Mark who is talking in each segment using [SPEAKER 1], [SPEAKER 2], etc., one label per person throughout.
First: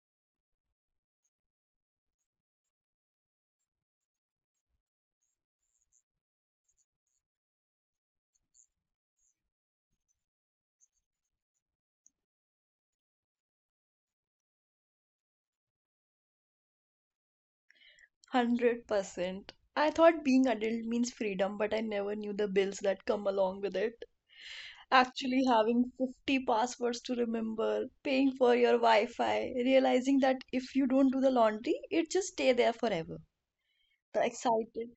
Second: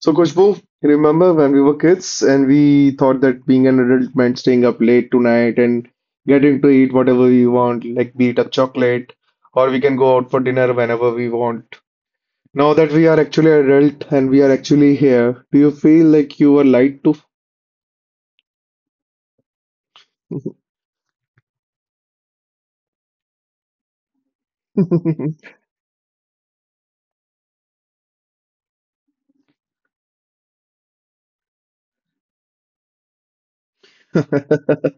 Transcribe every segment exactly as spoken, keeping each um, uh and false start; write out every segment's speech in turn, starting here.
[SPEAKER 1] So Khushbu, remember when we were kids and we thought that being an adult meant staying up late tonight and getting to eat whatever we want, like be it a chocolate or we can go out for dinner whenever we want. Now that we are actually adult and we are actually here, do you feel like you were lied
[SPEAKER 2] one hundred percent. I thought being adult means freedom, but I never knew the bills that come along with it.
[SPEAKER 1] to?
[SPEAKER 2] Actually, having fifty passwords to remember, paying for your Wi Fi, realizing that if you don't do the laundry, it just stay there forever. The excited,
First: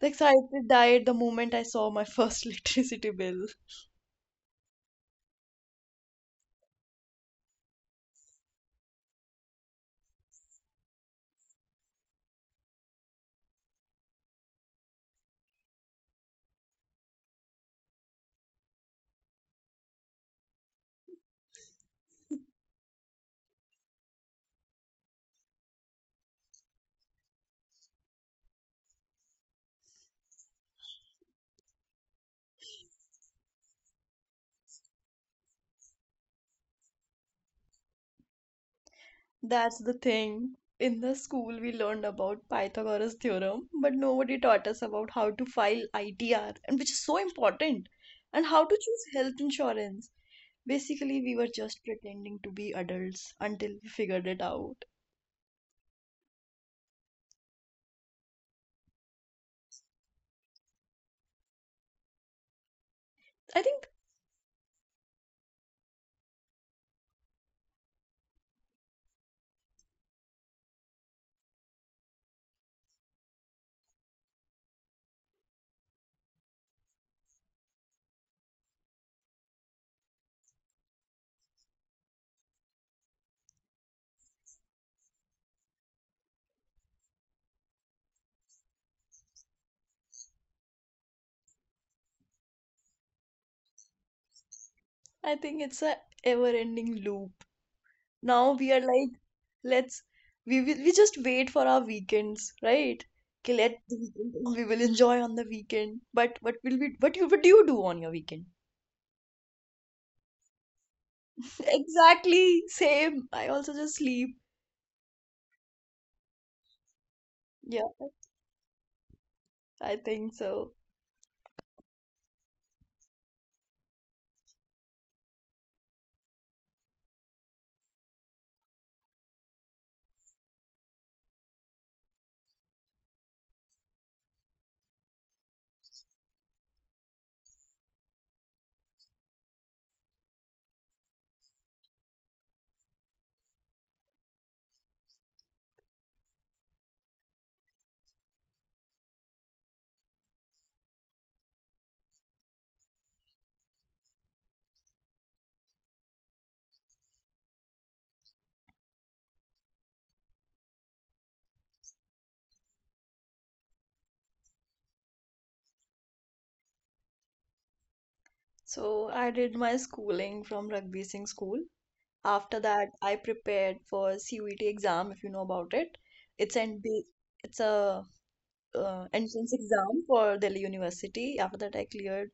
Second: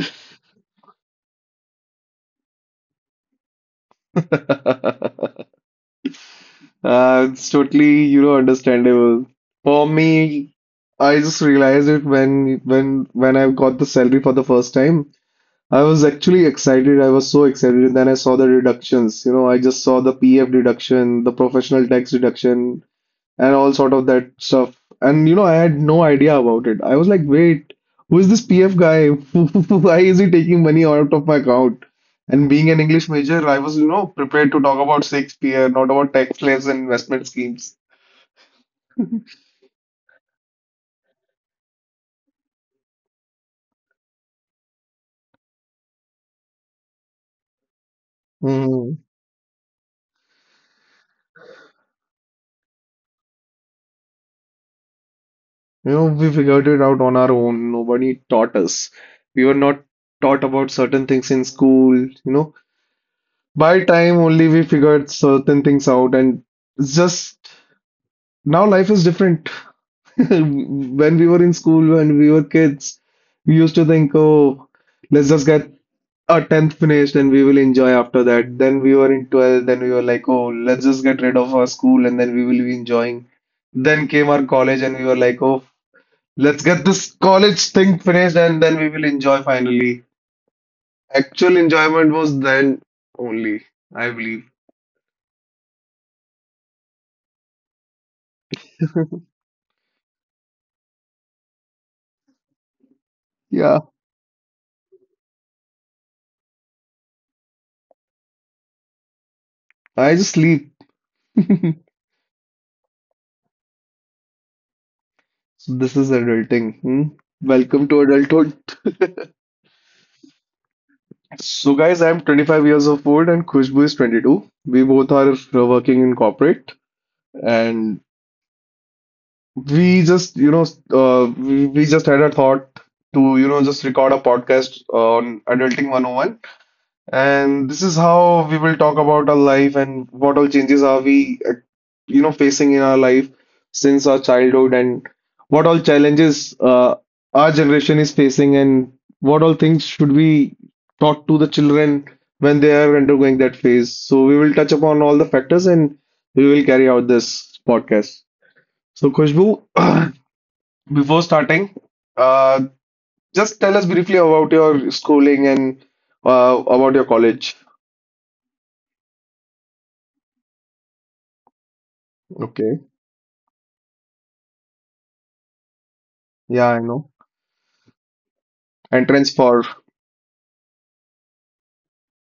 [SPEAKER 2] the excited died the moment I saw my first electricity bill.
[SPEAKER 1] Uh, it's totally, you know, understandable. For me, I just realized it when when when I got the salary for the first time. I was actually excited. I was so excited. And then I saw the reductions. You know, I just saw the P F deduction, the professional tax deduction, and all sort of that stuff. And you know, I had no idea about it. I was like, wait, who is this P F guy? Why is he taking money out of my account? And being an English major, I was, you know, prepared to talk about Shakespeare, not about taxless and investment schemes.
[SPEAKER 2] That's the thing. In the school, we learned about Pythagoras theorem, but nobody taught us about how to file I T R, and which is so important, and how to
[SPEAKER 1] Mhm.
[SPEAKER 2] choose health insurance. Basically, we were just pretending to be adults until we figured it out.
[SPEAKER 1] You know, we figured it out on our own. Nobody taught us. We were not taught about certain things in school, you know.
[SPEAKER 2] I
[SPEAKER 1] By
[SPEAKER 2] think
[SPEAKER 1] time only we figured certain things out and it's just now life is different. When we were in school, when we were kids, we used to think, oh, let's just get our tenth finished and we will enjoy after that. Then we were in twelfth, then we were like, oh, let's just get rid of our school and then we will be enjoying. Then came our college and we were like, oh, let's get this college thing finished and then we will enjoy finally. Actual enjoyment was then only, I believe.
[SPEAKER 2] I think it's a ever-ending loop. Now we are like, let's we will we just wait for our weekends, right? Okay,
[SPEAKER 1] Yeah,
[SPEAKER 2] let the weekend, we will enjoy on the weekend. But what will we what you what do you do on your weekend?
[SPEAKER 1] I just sleep.
[SPEAKER 2] Exactly, same. I also just sleep.
[SPEAKER 1] So this is adulting. Hmm?
[SPEAKER 2] Yeah,
[SPEAKER 1] Welcome to adulthood.
[SPEAKER 2] I think so.
[SPEAKER 1] So, guys, I'm twenty-five years of old and Khushbu is twenty-two. We both are uh, working in corporate, and we just, you know, uh, we we just had a thought to, you know, just record a podcast on Adulting one oh one, and this is how we will talk about our life and what all changes are we, uh, you know, facing in our life since our childhood and what all challenges uh, our generation is facing and what all things should be taught to the children when they are undergoing that phase. So we will touch upon all the factors and we will carry out this podcast. So Khushbu, before starting, uh, just tell us briefly about your schooling and uh, about your college.
[SPEAKER 2] So I did my schooling from Rugby Singh School. After that, I prepared for C U E T exam, if you know about it. It's
[SPEAKER 1] Yeah, I
[SPEAKER 2] an B-
[SPEAKER 1] know.
[SPEAKER 2] it's a uh,
[SPEAKER 1] Entrance
[SPEAKER 2] entrance
[SPEAKER 1] for
[SPEAKER 2] exam for Delhi University. After that, I cleared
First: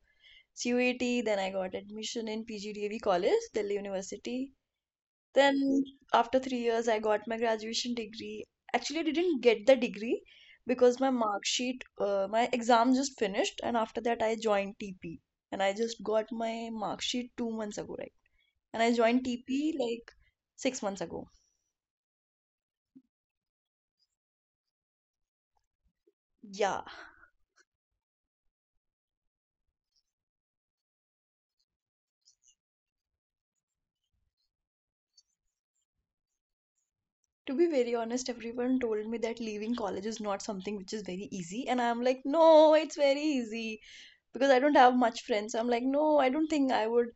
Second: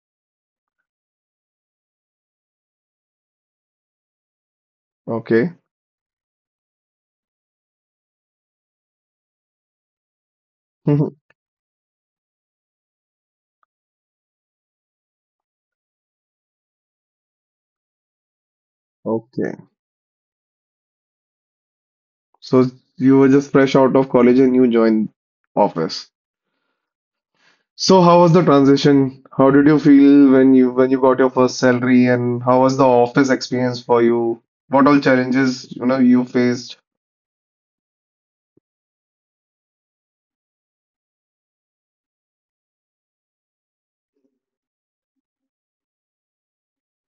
[SPEAKER 2] C U E T. Then I got admission in P G D A V College, Delhi University.
[SPEAKER 1] okay.
[SPEAKER 2] Then after three years, I got my graduation degree. Actually, I didn't get the degree because my mark sheet, uh, my exam just finished, and after that, I joined T P. And I just got my mark sheet two months ago, right? And I joined
[SPEAKER 1] Okay.
[SPEAKER 2] T P like six months ago.
[SPEAKER 1] So you were just fresh out of college and you joined office.
[SPEAKER 2] Yeah.
[SPEAKER 1] So how was the transition? How did you feel when you when you got your first salary and how was the office experience for you? What all challenges, you know, you faced.
[SPEAKER 2] To be very honest, everyone told me that leaving college is not something which is very easy. And I'm like, no, it's very easy because I don't have much friends. I'm like, no, I don't think I would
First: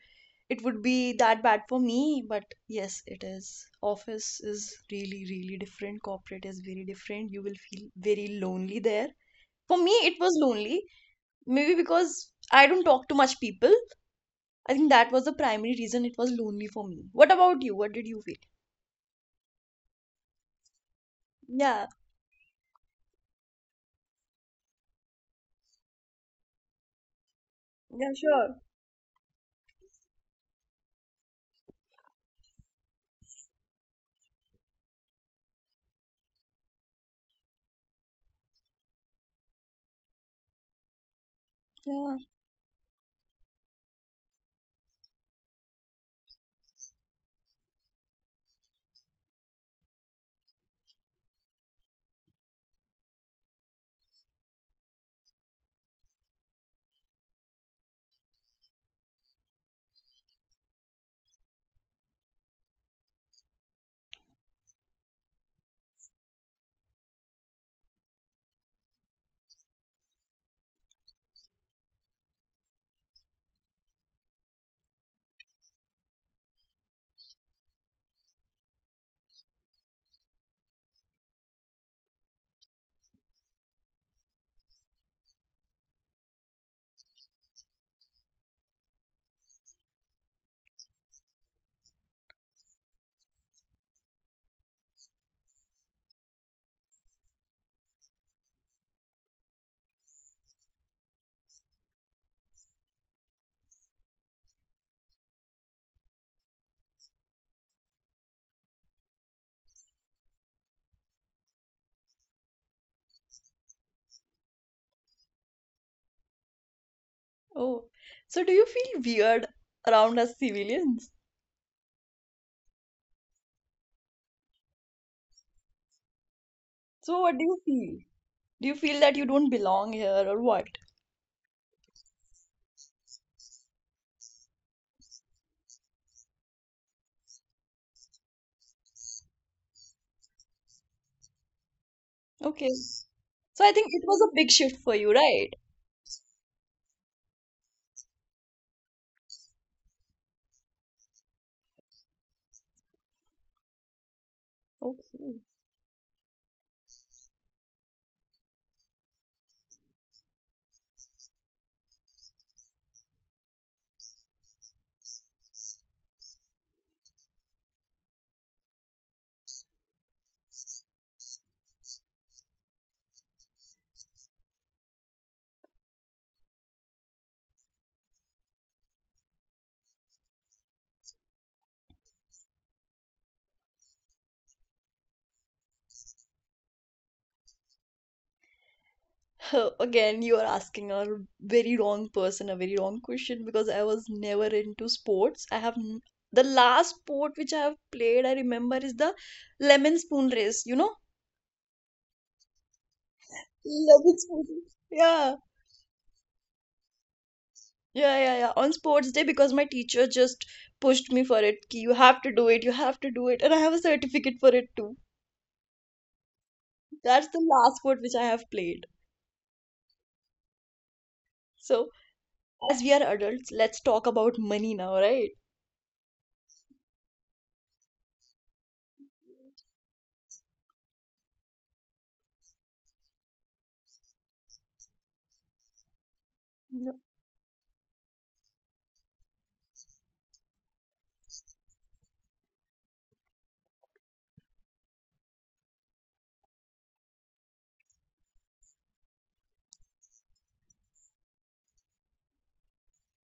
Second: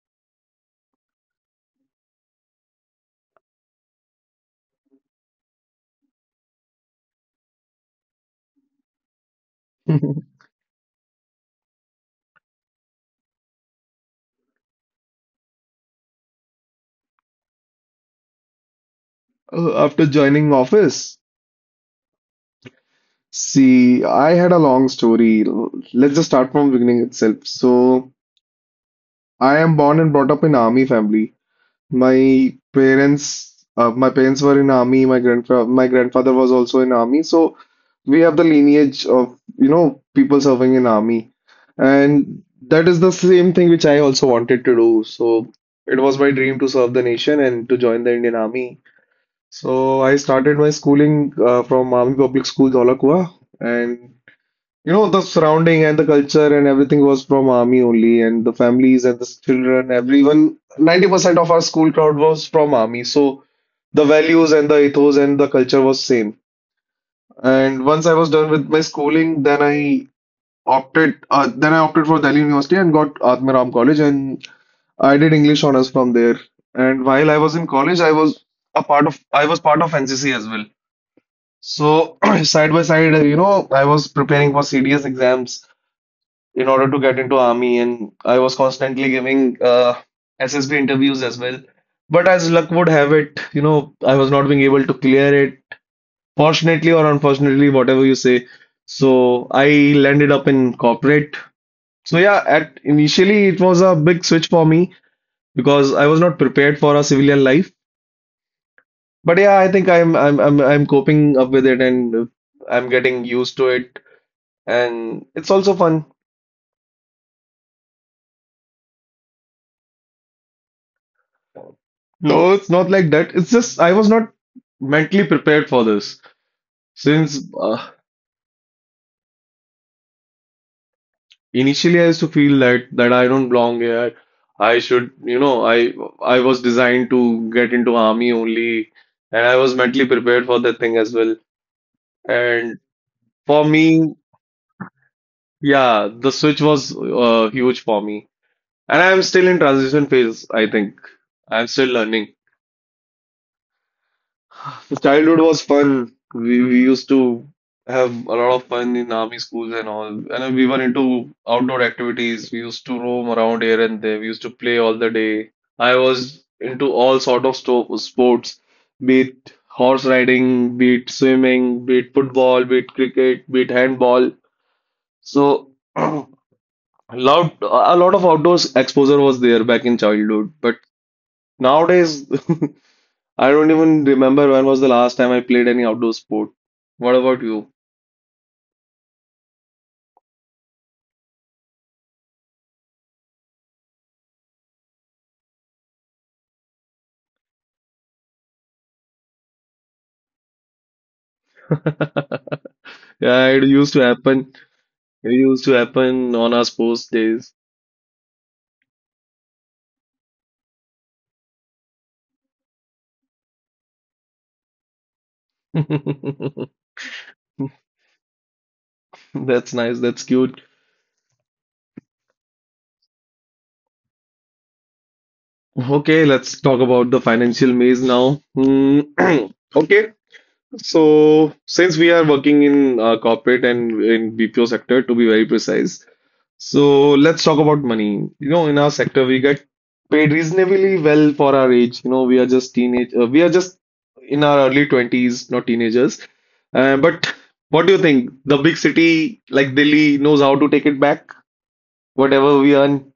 [SPEAKER 2] it would be that bad for me, but yes, it is. Office is really, really different. Corporate is very different. You will feel very lonely there. For me, it was lonely, maybe because I don't talk to much people. I think that was the primary reason it was lonely for me. What about you? What did you feel?
[SPEAKER 1] Uh, after joining office?
[SPEAKER 2] Yeah.
[SPEAKER 1] See, I had a long story. Let's just start from beginning itself. So
[SPEAKER 2] Yeah, sure.
[SPEAKER 1] I am born and brought up in army family. My parents, uh, my parents were in army. My grandfather, my grandfather was also in army. So we have the lineage of, you know, people serving in army.
[SPEAKER 2] Yeah.
[SPEAKER 1] And that is the same thing which I also wanted to do. So it was my dream to serve the nation and to join the Indian Army. So I started my schooling uh, from Army Public School, Dholakua, and you know, the surrounding and the culture and everything was from army only, and the families and the children, everyone, ninety percent of our school crowd was from army. So the values and the ethos and the culture was same. And once I was done with my schooling, then I opted, uh, then I opted for Delhi University and got Atmaram College, and I did English honors from there. And while I was in college, I was a part of, I was part of N C C as well. So side by side, you know, I was preparing for C D S exams in order to get into army and I was constantly giving uh, S S B interviews as well. But as luck would have it, you know, I was not being able to clear it, fortunately or unfortunately, whatever you say. So I landed up in corporate. So yeah, at initially it was a big switch for me because I was not prepared for a civilian life. But yeah, I think I'm I'm I'm I'm coping up with it and I'm getting used to it and it's also fun.
[SPEAKER 2] Oh, so do you feel weird around us civilians?
[SPEAKER 1] No, it's not like that. It's just I was not mentally prepared for this.
[SPEAKER 2] So what do
[SPEAKER 1] Since
[SPEAKER 2] you
[SPEAKER 1] uh,
[SPEAKER 2] feel? Do you feel that you don't belong here, or what?
[SPEAKER 1] Initially I used to feel that that I don't belong here. I should, you know, I I was designed to get into army only, and I was mentally prepared for that thing as well.
[SPEAKER 2] Okay,
[SPEAKER 1] And
[SPEAKER 2] so
[SPEAKER 1] for
[SPEAKER 2] I think it
[SPEAKER 1] me,
[SPEAKER 2] was a big shift for you, right?
[SPEAKER 1] yeah, the switch was uh, huge for me. And I'm still in transition phase, I think. I'm still learning.
[SPEAKER 2] Okay.
[SPEAKER 1] Childhood was fun. We, we used to have a lot of fun in army schools and all. And we were into outdoor activities. We used to roam around here and there. We used to play all the day. I was into all sort of sto sports, be it horse riding, be it swimming, be it football, be it cricket, be it handball. So a lot a lot of outdoors exposure was there back in childhood. But nowadays I don't even remember when was the last time I played any outdoor sport. What about you?
[SPEAKER 2] Again, you are asking a very wrong person a very wrong question because I was never into sports. I have n- the last sport which I have played, I remember, is the lemon spoon race, you know?
[SPEAKER 1] Yeah, it used to
[SPEAKER 2] Lemon spoon
[SPEAKER 1] happen.
[SPEAKER 2] race. Yeah,
[SPEAKER 1] It used to happen on our sports days.
[SPEAKER 2] yeah, yeah, yeah. On sports day, because my teacher just pushed me for it. Ki, you have to do it, you have to do it. And I have a certificate for it too. That's the last sport which I have played.
[SPEAKER 1] That's nice. That's cute.
[SPEAKER 2] So, as we are adults, let's talk about money now, right?
[SPEAKER 1] Okay, let's talk about the financial maze now. Hmm. Okay, so since we are working in uh, corporate and in B P O sector, to be very precise,
[SPEAKER 2] Yeah.
[SPEAKER 1] so let's talk about money. You know, in our sector, we get paid reasonably well for our age. You know, we are just teenage, uh, we are just in our early twenties, not teenagers. Uh, but what do you think? The big city like Delhi knows how to take it back? Whatever we earn,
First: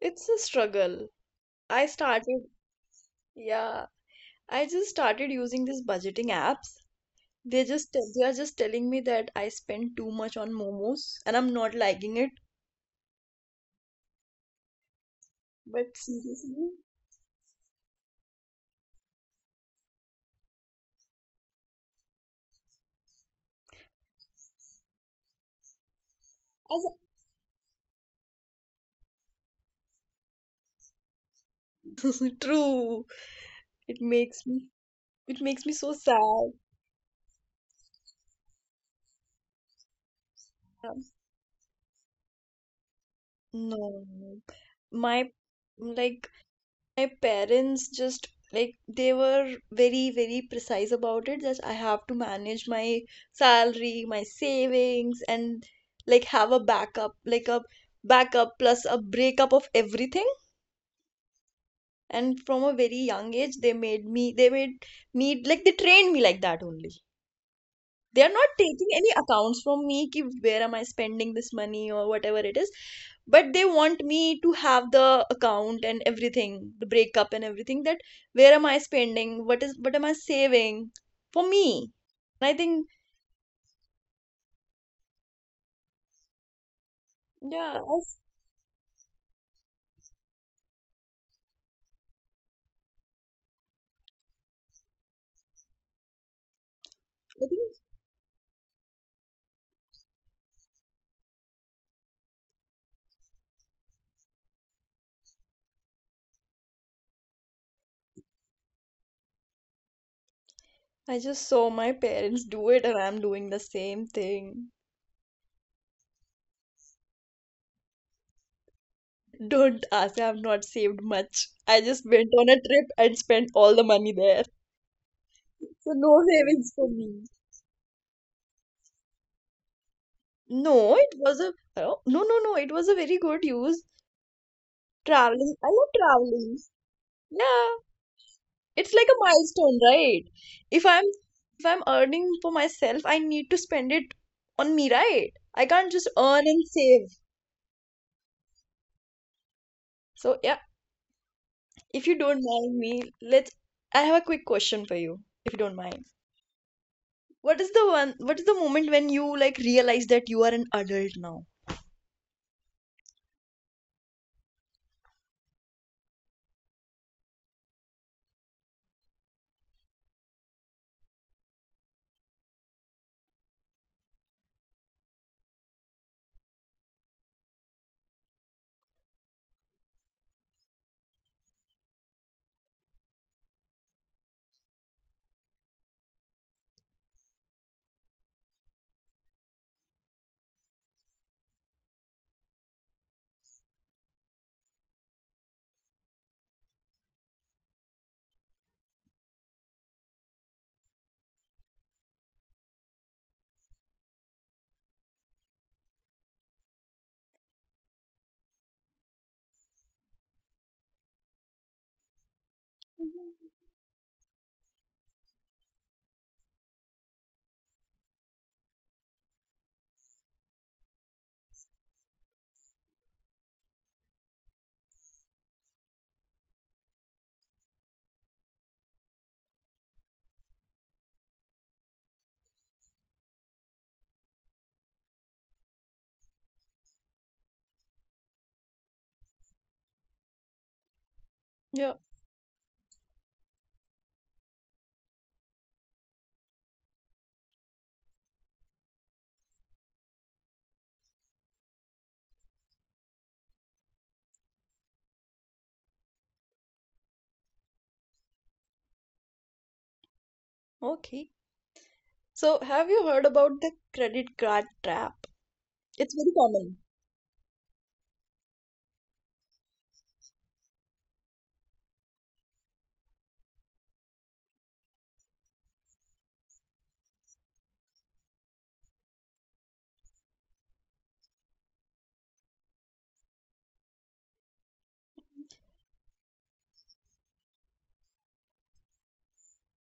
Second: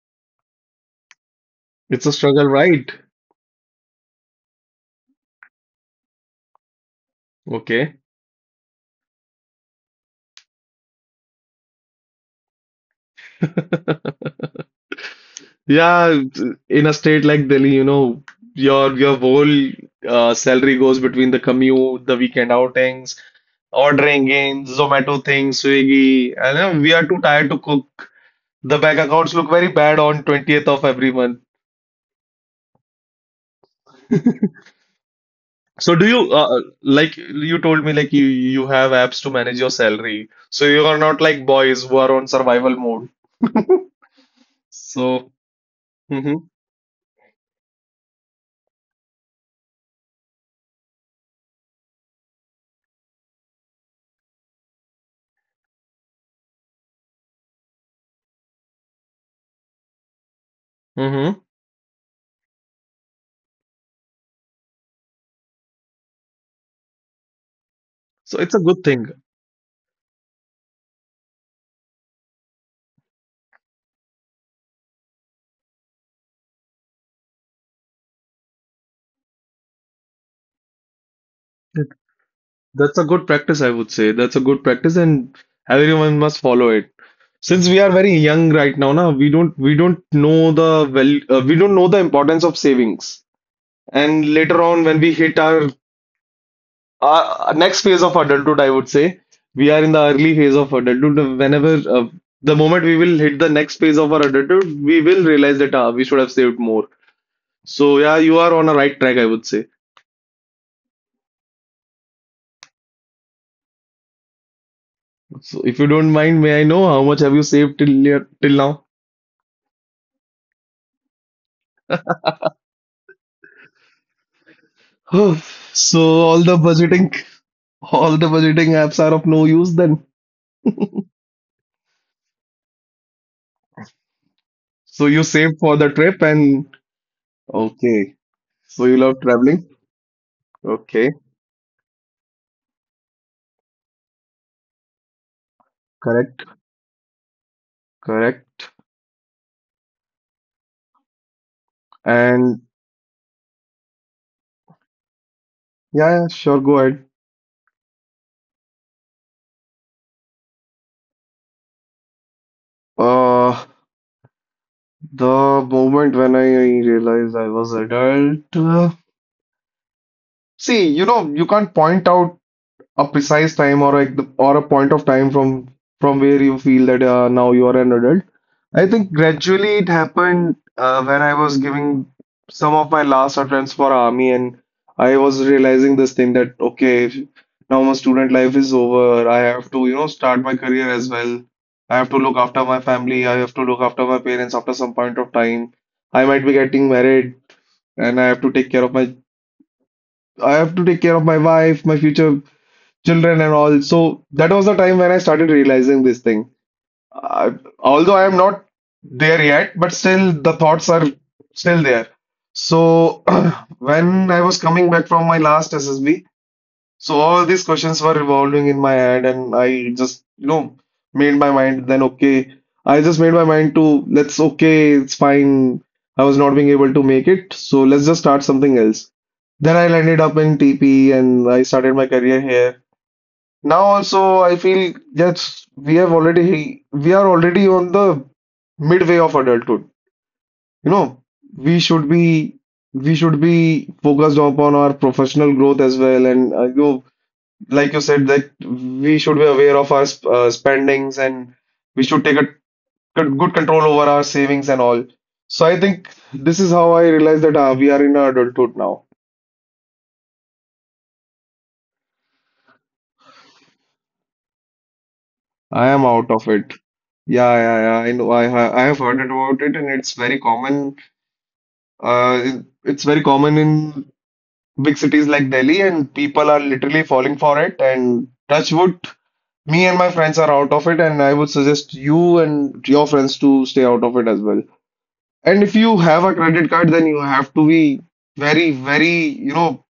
[SPEAKER 2] It's a struggle. I
[SPEAKER 1] it's a
[SPEAKER 2] started,
[SPEAKER 1] struggle, right?
[SPEAKER 2] yeah, I just started using these budgeting apps. They just
[SPEAKER 1] Okay.
[SPEAKER 2] tell- they are just telling me that I spend too much on momos and I'm not liking it. But
[SPEAKER 1] Yeah,
[SPEAKER 2] seriously,
[SPEAKER 1] in a state like Delhi, you know, your your whole uh, salary goes between the commute, the weekend outings, ordering in, Zomato things, Swiggy, and uh,
[SPEAKER 2] as
[SPEAKER 1] we are too tired to cook. The bank accounts look very bad on twentieth of every month.
[SPEAKER 2] a- true, it makes me it makes me so
[SPEAKER 1] So do
[SPEAKER 2] sad.
[SPEAKER 1] you uh, like you told me like you you have apps to manage your salary. So you
[SPEAKER 2] Yeah.
[SPEAKER 1] are not like boys who are on survival mode.
[SPEAKER 2] No, no. my
[SPEAKER 1] So
[SPEAKER 2] like
[SPEAKER 1] mm-hmm,
[SPEAKER 2] my parents just, like, they were very, very precise about it that I have to manage my salary, my savings, and like have a backup, like a backup, plus a breakup of everything.
[SPEAKER 1] mm-hmm.
[SPEAKER 2] And from a very young age, they made me they made me, like they trained me like that only. They are
[SPEAKER 1] So
[SPEAKER 2] not
[SPEAKER 1] it's a good
[SPEAKER 2] taking
[SPEAKER 1] thing.
[SPEAKER 2] any accounts from me, ki where am I spending this money or whatever it is. But they want me to have the account and everything, the breakup and everything, that where am I spending, what is what am i saving for me. And i think
[SPEAKER 1] That's a good practice, I would say. That's a good practice, and everyone must follow it. Since
[SPEAKER 2] yeah
[SPEAKER 1] we are
[SPEAKER 2] I,
[SPEAKER 1] very
[SPEAKER 2] s-
[SPEAKER 1] young right now, na, we don't we don't know the well uh, we don't know the importance of savings. And later on, when we hit our,
[SPEAKER 2] I
[SPEAKER 1] our
[SPEAKER 2] think
[SPEAKER 1] next phase of adulthood, I would say we are in the early phase of adulthood. Whenever uh, the moment we will hit the next phase of our adulthood, we will realize that uh, we should have saved more. So yeah, you are on a right track, I would say.
[SPEAKER 2] I just saw my parents do it and I'm doing the same thing.
[SPEAKER 1] So if you don't mind, may I know how much have you saved till here- till now?
[SPEAKER 2] Don't ask, I've not saved much. I just went on a trip and spent all the money there,
[SPEAKER 1] Oh,
[SPEAKER 2] so
[SPEAKER 1] so
[SPEAKER 2] no
[SPEAKER 1] all the
[SPEAKER 2] savings for me.
[SPEAKER 1] budgeting, all the budgeting apps are of no use then.
[SPEAKER 2] No, it was a oh, no, no, no. It was a very good use.
[SPEAKER 1] So you
[SPEAKER 2] Traveling,
[SPEAKER 1] save
[SPEAKER 2] I
[SPEAKER 1] for
[SPEAKER 2] love
[SPEAKER 1] the trip
[SPEAKER 2] traveling.
[SPEAKER 1] and
[SPEAKER 2] Yeah,
[SPEAKER 1] okay. So
[SPEAKER 2] it's
[SPEAKER 1] you
[SPEAKER 2] like a
[SPEAKER 1] love traveling.
[SPEAKER 2] milestone, right? If I'm
[SPEAKER 1] Okay,
[SPEAKER 2] if I'm earning for myself, I need to spend it on me, right? I can't just
[SPEAKER 1] correct,
[SPEAKER 2] earn and save.
[SPEAKER 1] correct.
[SPEAKER 2] So yeah, if you don't
[SPEAKER 1] And
[SPEAKER 2] mind me, let's. I have a quick question for you, if you don't mind.
[SPEAKER 1] yeah, yeah, sure, go ahead.
[SPEAKER 2] What is the one? What is the moment when you like realize that you are an adult now?
[SPEAKER 1] Uh, the moment when I realized I was adult. Uh, see, you know, you can't point out a precise time or like the, or a point of time from from where you feel that uh, now you are an adult. I think gradually it happened uh, when I was giving some of my last attempts for army, and I was realizing this thing that okay, if- now my student life is over. I have to you know start my career as well. I have to look after my family. I have to look after my parents after some point of time. I might be getting married, and I have to take care of my I have to take care of my wife, my future children and all. So that was the time when I started realizing this thing. Uh, Although I am not there yet, but still the thoughts are still there. So
[SPEAKER 2] Mhm.
[SPEAKER 1] when I was coming back from my last S S B, so all these questions were revolving in my head, and I just, you know, made my mind then okay. I just made my mind to let's okay, it's fine. I was not being able to make it, so let's just start something else. Then I landed up in T P and I started my career here. Now also I feel that we have already we are already on the midway of adulthood. You know, we
[SPEAKER 2] Yeah.
[SPEAKER 1] should be we should be focused upon our professional growth as well, and uh, you know, like you said that we should be aware of our sp- uh, spendings, and we should take a good good control over our savings and all. So I think this is how I realize that uh, we are in our adulthood now.
[SPEAKER 2] Okay. So have you heard about the credit card trap?
[SPEAKER 1] I am
[SPEAKER 2] It's
[SPEAKER 1] out
[SPEAKER 2] very
[SPEAKER 1] of it.
[SPEAKER 2] common.
[SPEAKER 1] Yeah, yeah, yeah. I know. I ha- I have heard about it, and it's very common Uh, it- it's very common in big cities like Delhi, and people are literally falling for it. And touch wood, me and my friends are out of it, and I would suggest you and your friends to stay out of it as well. And if you have a credit card, then you have to be very, very, you know,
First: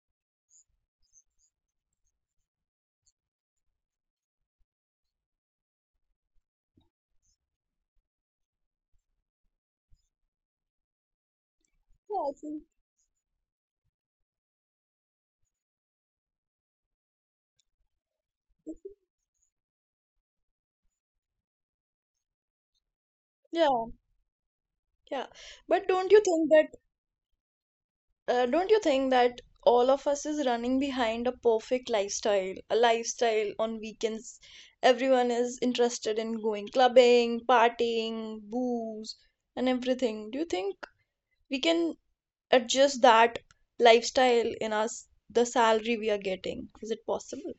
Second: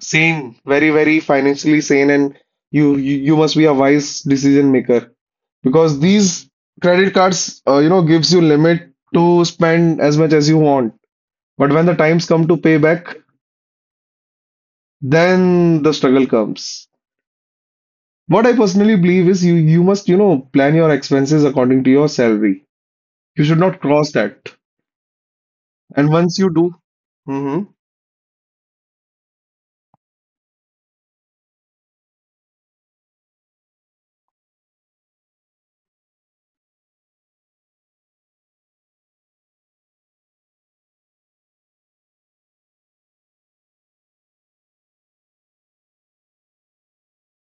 [SPEAKER 1] sane, very, very financially sane, and you you, you must be a wise decision maker, because these credit cards, uh, you know, gives you limit to spend as much as you want. But when the times
[SPEAKER 2] Yeah, I
[SPEAKER 1] come to
[SPEAKER 2] think,
[SPEAKER 1] pay back, then the struggle comes. What I personally believe is you you must, you know, plan your expenses according to your salary. You should
[SPEAKER 2] yeah,
[SPEAKER 1] not cross that.
[SPEAKER 2] yeah. But
[SPEAKER 1] And
[SPEAKER 2] don't you
[SPEAKER 1] once
[SPEAKER 2] think
[SPEAKER 1] you do,
[SPEAKER 2] that
[SPEAKER 1] hmm
[SPEAKER 2] uh, don't you think that all of us is running behind a perfect lifestyle, a lifestyle on weekends. Everyone is interested in going clubbing, partying, booze, and everything. Do you think we can adjust that lifestyle in us the salary we are getting? Is it possible?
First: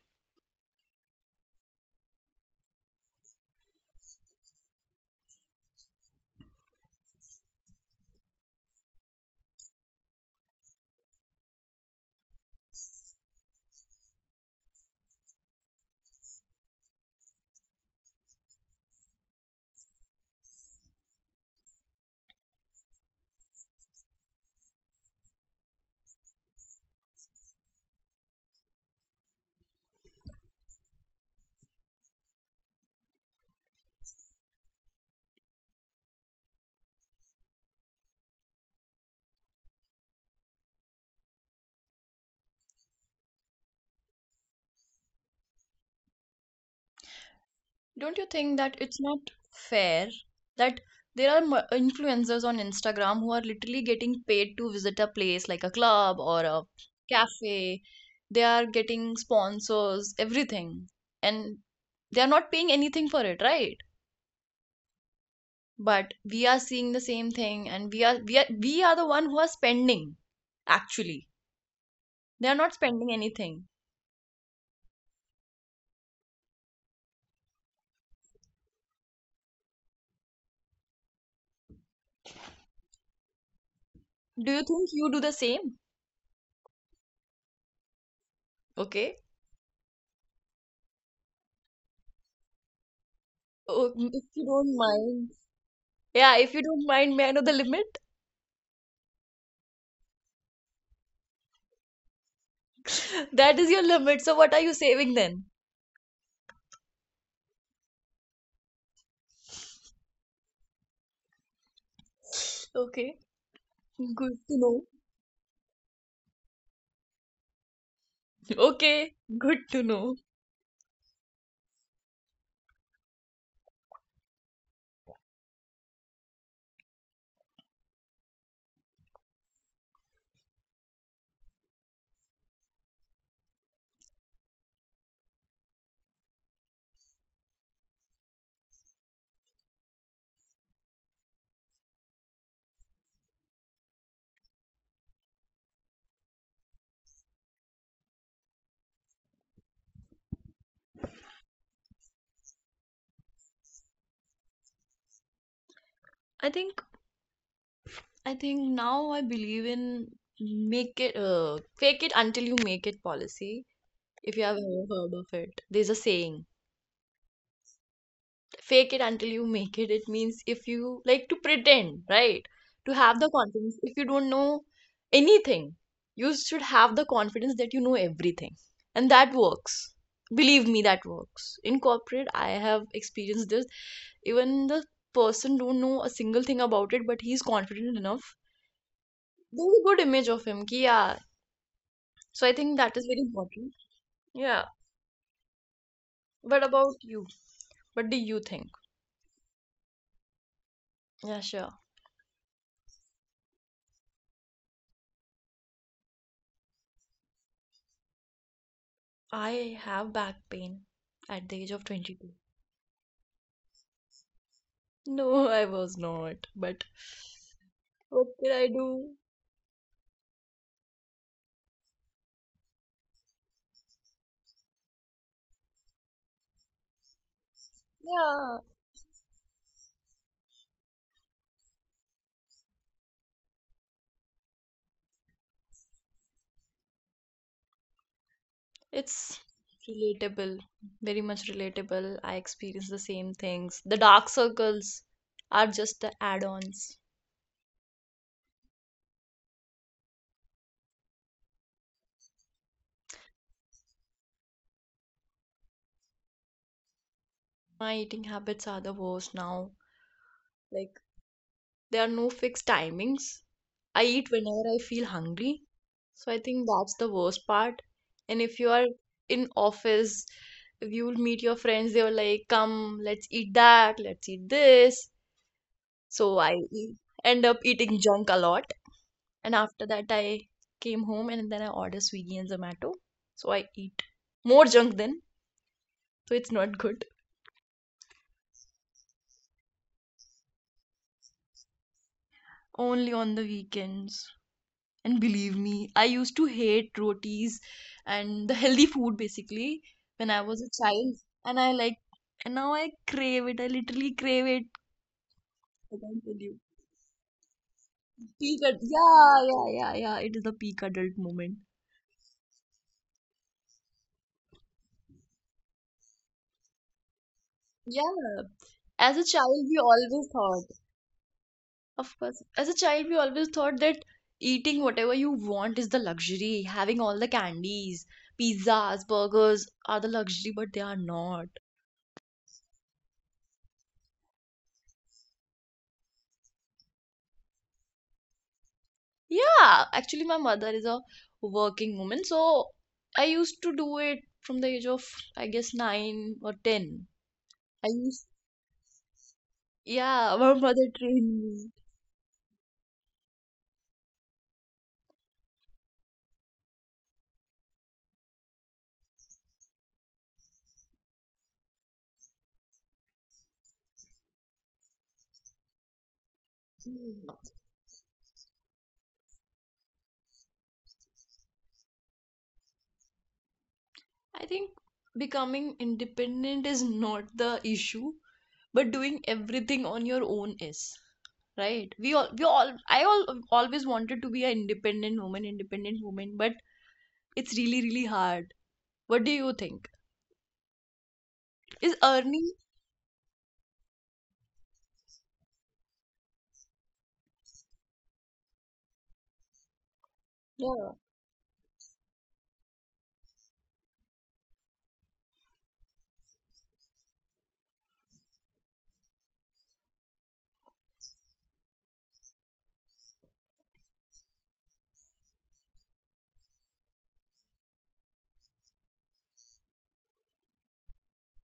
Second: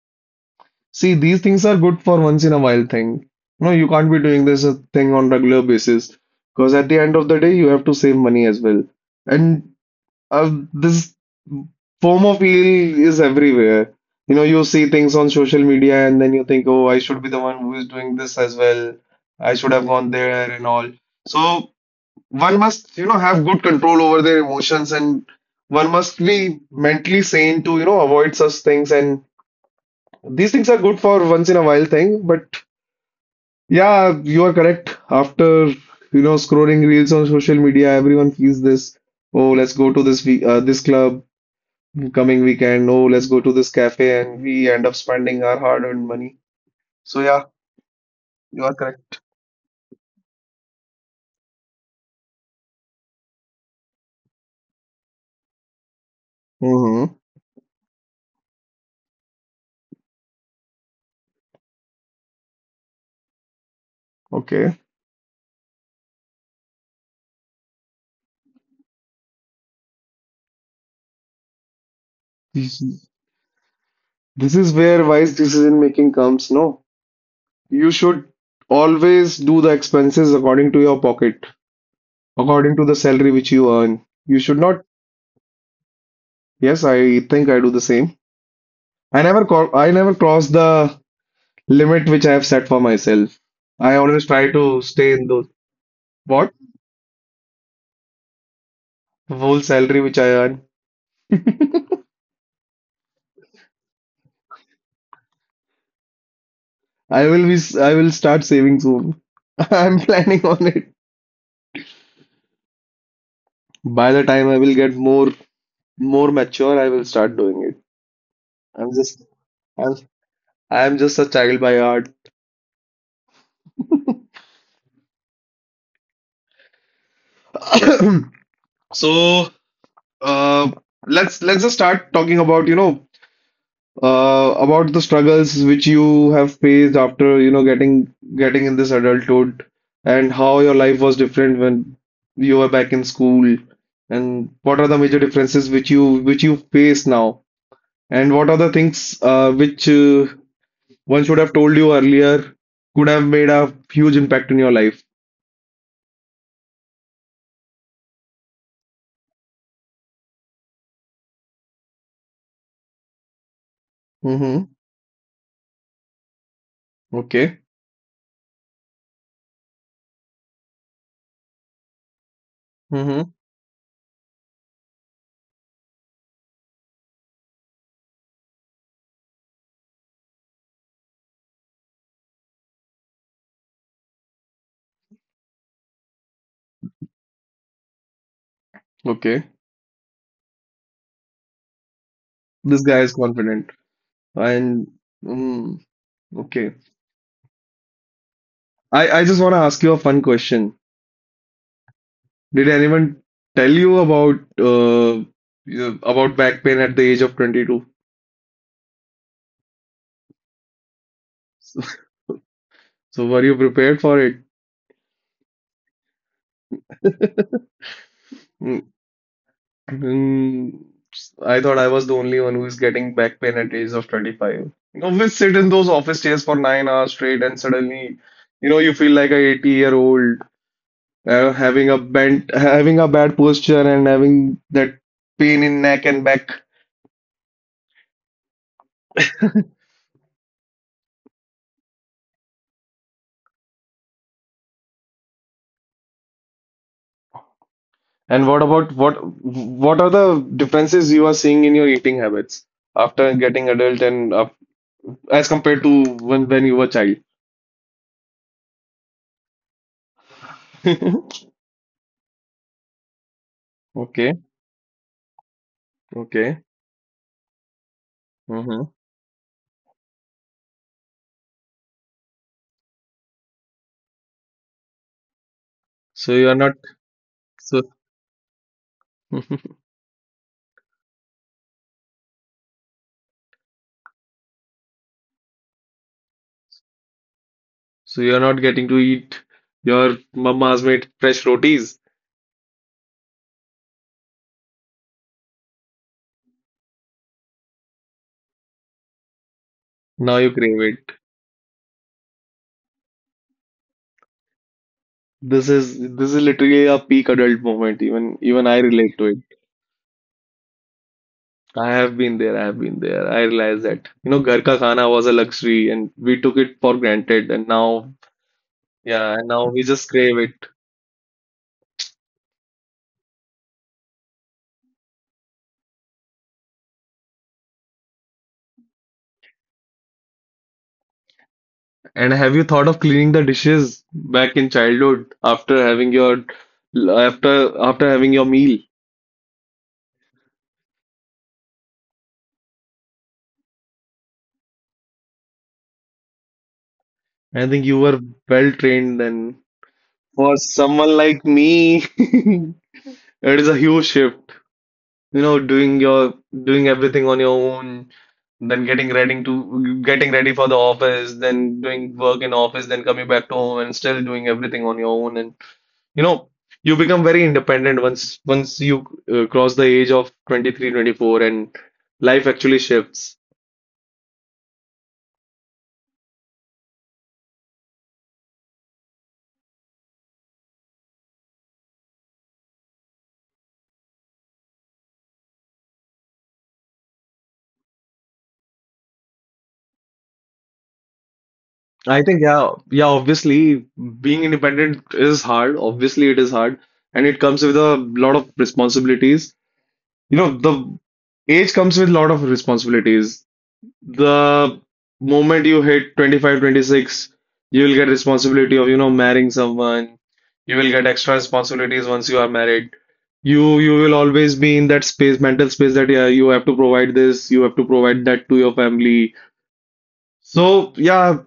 [SPEAKER 1] see, these things are good for once in a while thing. No, you can't be doing this uh, thing on regular basis, because at the end of the day, you have to save money as well. And Uh, this FOMO feel is everywhere. You know, you see things on social media, and then you think, oh, I should be the one who is doing this as well. I should have gone there and all. So one must, you know, have good control over their emotions, and one must be mentally sane to, you know, avoid such things. And these things are good for once in a while thing. But yeah, you are correct. After, you know, scrolling reels on social media, everyone feels this. Oh, let's go to this we- uh, this club coming weekend. No, let's go to this cafe, and we end up spending our hard-earned money. So yeah,
[SPEAKER 2] Don't you think
[SPEAKER 1] you are
[SPEAKER 2] that it's not
[SPEAKER 1] correct.
[SPEAKER 2] fair that there are mu- influencers on Instagram who are literally getting paid to visit a place like a club or a
[SPEAKER 1] Hmm.
[SPEAKER 2] cafe? They are getting sponsors, everything, and they are not paying anything for it, right?
[SPEAKER 1] Okay.
[SPEAKER 2] But we are seeing the same thing, and we are we are we are the one who are spending. Actually, they are not
[SPEAKER 1] This
[SPEAKER 2] spending anything.
[SPEAKER 1] this is where wise decision making comes, no? You should always do the expenses according to your pocket, according to the salary which you earn. You
[SPEAKER 2] Do
[SPEAKER 1] should
[SPEAKER 2] you
[SPEAKER 1] not.
[SPEAKER 2] think you do the same?
[SPEAKER 1] Yes, I think I do the same.
[SPEAKER 2] Okay,
[SPEAKER 1] I never call, I never cross the limit which I have set for myself.
[SPEAKER 2] oh,
[SPEAKER 1] I
[SPEAKER 2] if
[SPEAKER 1] always
[SPEAKER 2] you
[SPEAKER 1] try
[SPEAKER 2] don't
[SPEAKER 1] to stay in
[SPEAKER 2] mind,
[SPEAKER 1] those.
[SPEAKER 2] yeah, if
[SPEAKER 1] What?
[SPEAKER 2] you don't mind, may I know the limit?
[SPEAKER 1] Whole salary which I earn.
[SPEAKER 2] That is your limit. So what are you saving then?
[SPEAKER 1] I will be s- I will start saving soon. I'm planning on it.
[SPEAKER 2] Okay,
[SPEAKER 1] By the
[SPEAKER 2] good
[SPEAKER 1] time
[SPEAKER 2] to
[SPEAKER 1] I will
[SPEAKER 2] know.
[SPEAKER 1] get more more mature, I will start doing it. I'm
[SPEAKER 2] Okay,
[SPEAKER 1] just
[SPEAKER 2] good to
[SPEAKER 1] I'm
[SPEAKER 2] know.
[SPEAKER 1] I'm just a child by heart. So, uh, let's let's just start talking about, you know, uh, about the struggles which you have faced after, you know, getting getting in this adulthood, and how your life was different when you were back in school, and what are the major differences which you which you face now. And what are the things uh, which uh, one should have told you earlier could have made a huge impact in your life?
[SPEAKER 2] I think I think now I believe in make it uh, fake it until you make it policy. If you have
[SPEAKER 1] Mm-hmm.
[SPEAKER 2] ever heard of it, there's a saying.
[SPEAKER 1] Okay.
[SPEAKER 2] Fake it until you make it. It means if you like to pretend, right, to have
[SPEAKER 1] Mm-hmm.
[SPEAKER 2] the confidence. If you don't know anything, you should have the confidence that you know everything, and that works. Believe me, that works in corporate. I have experienced this. Even the person don't know a single thing about it, but he's confident enough.
[SPEAKER 1] Okay.
[SPEAKER 2] There's a good image of him, ki, yeah. So I think
[SPEAKER 1] This
[SPEAKER 2] that
[SPEAKER 1] guy
[SPEAKER 2] is
[SPEAKER 1] is
[SPEAKER 2] very
[SPEAKER 1] confident.
[SPEAKER 2] important. Yeah.
[SPEAKER 1] And mm,
[SPEAKER 2] But
[SPEAKER 1] okay.
[SPEAKER 2] about you, what do you think?
[SPEAKER 1] I, I just want to ask you a fun question.
[SPEAKER 2] Yeah, sure.
[SPEAKER 1] Did anyone tell you about uh, you know, about back pain at the age of twenty-two?
[SPEAKER 2] I have back pain at the age of twenty-two.
[SPEAKER 1] So were you prepared for it?
[SPEAKER 2] No, I was not, but what did I
[SPEAKER 1] Mm,
[SPEAKER 2] do?
[SPEAKER 1] Mm, I thought I was the only one who is getting back pain at age of twenty-five. You know, we sit in those office chairs for nine hours straight, and suddenly,
[SPEAKER 2] Yeah,
[SPEAKER 1] you know, you feel like a eighty year old uh, having a bent, having a bad posture, and having that pain in neck and back.
[SPEAKER 2] it's relatable, very much relatable. I experience the same things. The dark circles are just the add-ons.
[SPEAKER 1] And what about what what are the differences you are seeing in your eating habits after getting adult, and uh, as compared to when when you were child?
[SPEAKER 2] My eating habits are the worst now. Like, there are no fixed timings. I eat
[SPEAKER 1] Okay,
[SPEAKER 2] whenever I feel hungry. So I
[SPEAKER 1] okay.
[SPEAKER 2] think that's the worst part. And if you are
[SPEAKER 1] hmm
[SPEAKER 2] in office, if you will meet your friends, they were like, "Come, let's eat that, let's eat this."
[SPEAKER 1] So
[SPEAKER 2] So
[SPEAKER 1] you are
[SPEAKER 2] I
[SPEAKER 1] not
[SPEAKER 2] e- end up
[SPEAKER 1] so.
[SPEAKER 2] eating junk a lot, and after that, I came home and then I order Swiggy and Zomato. So I eat more junk then, so it's not good.
[SPEAKER 1] So you're not getting to eat your mama's made fresh rotis.
[SPEAKER 2] Only on the weekends. And believe me, I used to hate rotis and the healthy food basically when
[SPEAKER 1] Now
[SPEAKER 2] I
[SPEAKER 1] you
[SPEAKER 2] was a
[SPEAKER 1] crave it.
[SPEAKER 2] child. And I like, and now I crave it. I literally crave it.
[SPEAKER 1] This is
[SPEAKER 2] I can't
[SPEAKER 1] this
[SPEAKER 2] tell
[SPEAKER 1] is
[SPEAKER 2] you.
[SPEAKER 1] literally a peak adult moment. Even
[SPEAKER 2] Peak,
[SPEAKER 1] even I
[SPEAKER 2] ad-
[SPEAKER 1] relate to
[SPEAKER 2] yeah,
[SPEAKER 1] it.
[SPEAKER 2] yeah, yeah, yeah. It is the peak adult moment.
[SPEAKER 1] I have been there. I have been there. I realized that you know, ghar ka khana was a luxury, and we took it for granted. And now,
[SPEAKER 2] Yeah. As a
[SPEAKER 1] yeah, and
[SPEAKER 2] child,
[SPEAKER 1] now
[SPEAKER 2] we
[SPEAKER 1] we just
[SPEAKER 2] always
[SPEAKER 1] crave it.
[SPEAKER 2] thought, Of course, as a child, we always thought that eating whatever you want is the luxury. Having all the candies, pizzas, burgers are the luxury, but they are not.
[SPEAKER 1] And have you thought of cleaning the dishes back in childhood after having your after after having your meal?
[SPEAKER 2] Yeah, actually, my mother is a working woman, so I used to do it from the age of, I guess, nine or ten.
[SPEAKER 1] I think
[SPEAKER 2] I
[SPEAKER 1] you were
[SPEAKER 2] used,
[SPEAKER 1] well trained then.
[SPEAKER 2] yeah, my
[SPEAKER 1] For
[SPEAKER 2] mother
[SPEAKER 1] someone like
[SPEAKER 2] trained
[SPEAKER 1] me, it is a huge shift, you know, doing your doing everything on your own, then getting ready to getting ready for the office, then doing work in office, then coming back to home and still doing everything on your own. And you know, you become very
[SPEAKER 2] me.
[SPEAKER 1] independent once once you uh, cross the age of twenty three, twenty four, and life actually shifts.
[SPEAKER 2] I think becoming independent is not the issue, but doing everything on your own is, right? We all, we all, I all always wanted to be an independent woman, independent woman, but it's really, really hard. What do you think? Is
[SPEAKER 1] I think,
[SPEAKER 2] earning?
[SPEAKER 1] yeah, yeah, obviously being independent is hard. Obviously it is hard, and it comes with a lot of responsibilities You know,
[SPEAKER 2] Yeah.
[SPEAKER 1] the age comes with a lot of responsibilities. The moment you hit twenty five, twenty six, you will get responsibility of, you know, marrying someone. You will get extra responsibilities once you are married. You you will always be in that space, mental space that yeah, you have to provide this, you have to provide that to your family. So yeah,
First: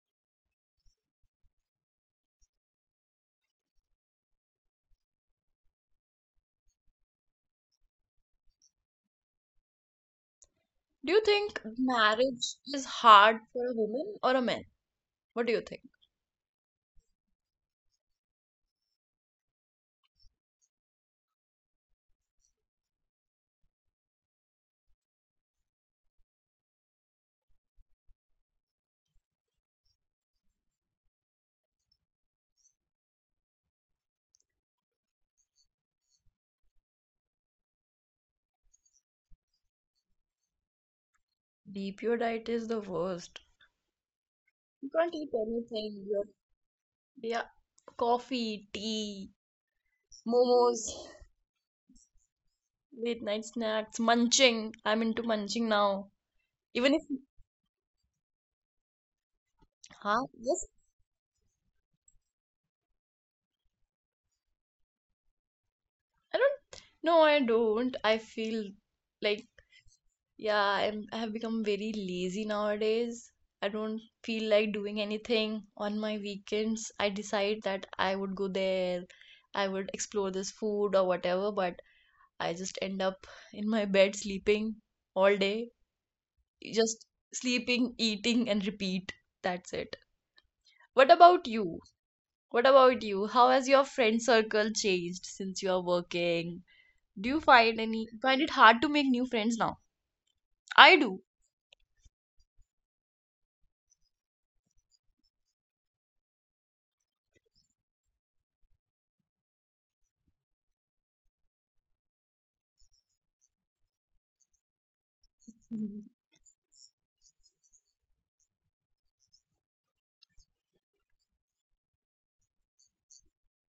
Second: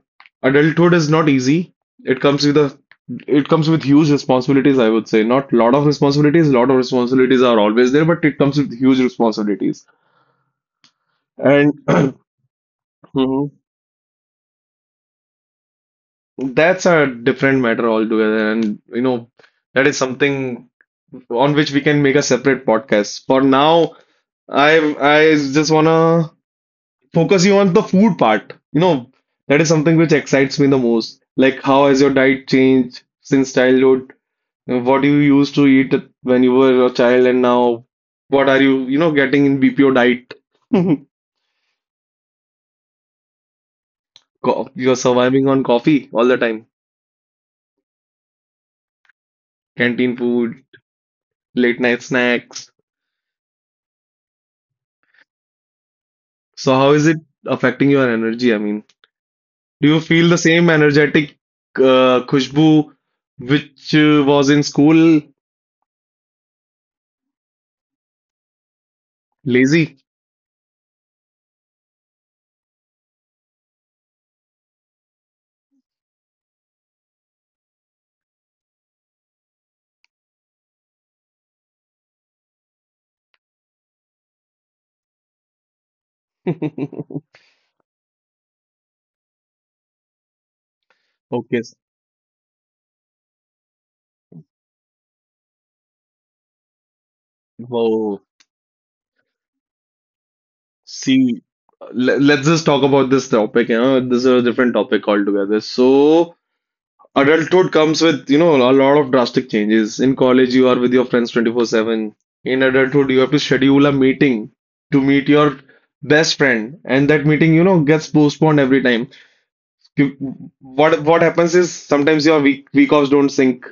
[SPEAKER 1] adulthood is not easy. It comes with a it comes with huge responsibilities, I would say. Not lot of responsibilities, lot of responsibilities are always there, but it comes with huge responsibilities.
[SPEAKER 2] Do you think
[SPEAKER 1] And
[SPEAKER 2] marriage is hard
[SPEAKER 1] mhm,
[SPEAKER 2] for a woman or a man? What do you think?
[SPEAKER 1] that's a different matter altogether. And you know, that is something on which we can make a separate podcast. For now, I I just wanna focus you on the food part. You know, that is something which excites me the most. Like, how has your diet changed since childhood? What you used to eat when you were a child, and now what are you, you know, getting in B P O diet?
[SPEAKER 2] Deep, your diet is the worst.
[SPEAKER 1] Co-
[SPEAKER 2] You
[SPEAKER 1] You're
[SPEAKER 2] can't eat
[SPEAKER 1] surviving on
[SPEAKER 2] anything.
[SPEAKER 1] coffee
[SPEAKER 2] You're,
[SPEAKER 1] all the time,
[SPEAKER 2] yeah, coffee, tea,
[SPEAKER 1] canteen food,
[SPEAKER 2] momos,
[SPEAKER 1] late night snacks.
[SPEAKER 2] late night snacks, munching. I'm into munching now.
[SPEAKER 1] So how
[SPEAKER 2] Even if,
[SPEAKER 1] is it affecting your energy? I mean, do you
[SPEAKER 2] huh?
[SPEAKER 1] feel the
[SPEAKER 2] Yes,
[SPEAKER 1] same energetic, uh, Khushbu, which uh, was in school,
[SPEAKER 2] I don't. No, I don't. I feel like.
[SPEAKER 1] lazy?
[SPEAKER 2] Yeah, I'm, I have become very lazy nowadays. I don't feel like doing anything on my weekends. I decide that I would go there, I would explore this food or whatever, but I just end up in my bed sleeping all day. Just sleeping, eating, and repeat. That's it. What about
[SPEAKER 1] Okay. s-
[SPEAKER 2] you? What about you? How has your friend circle changed since you are working? Do you find any
[SPEAKER 1] Wow.
[SPEAKER 2] find it hard to make new friends now? I do.
[SPEAKER 1] See, Le- Let's just talk about this topic. You know, this is a different topic altogether. So, adulthood comes with, you know, a lot of drastic changes. In college, you are with your friends twenty-four seven. In adulthood, you have to schedule a meeting to meet your
[SPEAKER 2] Mhm.
[SPEAKER 1] best friend, and that meeting, you know, gets postponed every time. You, what what happens is sometimes your week week offs don't sync.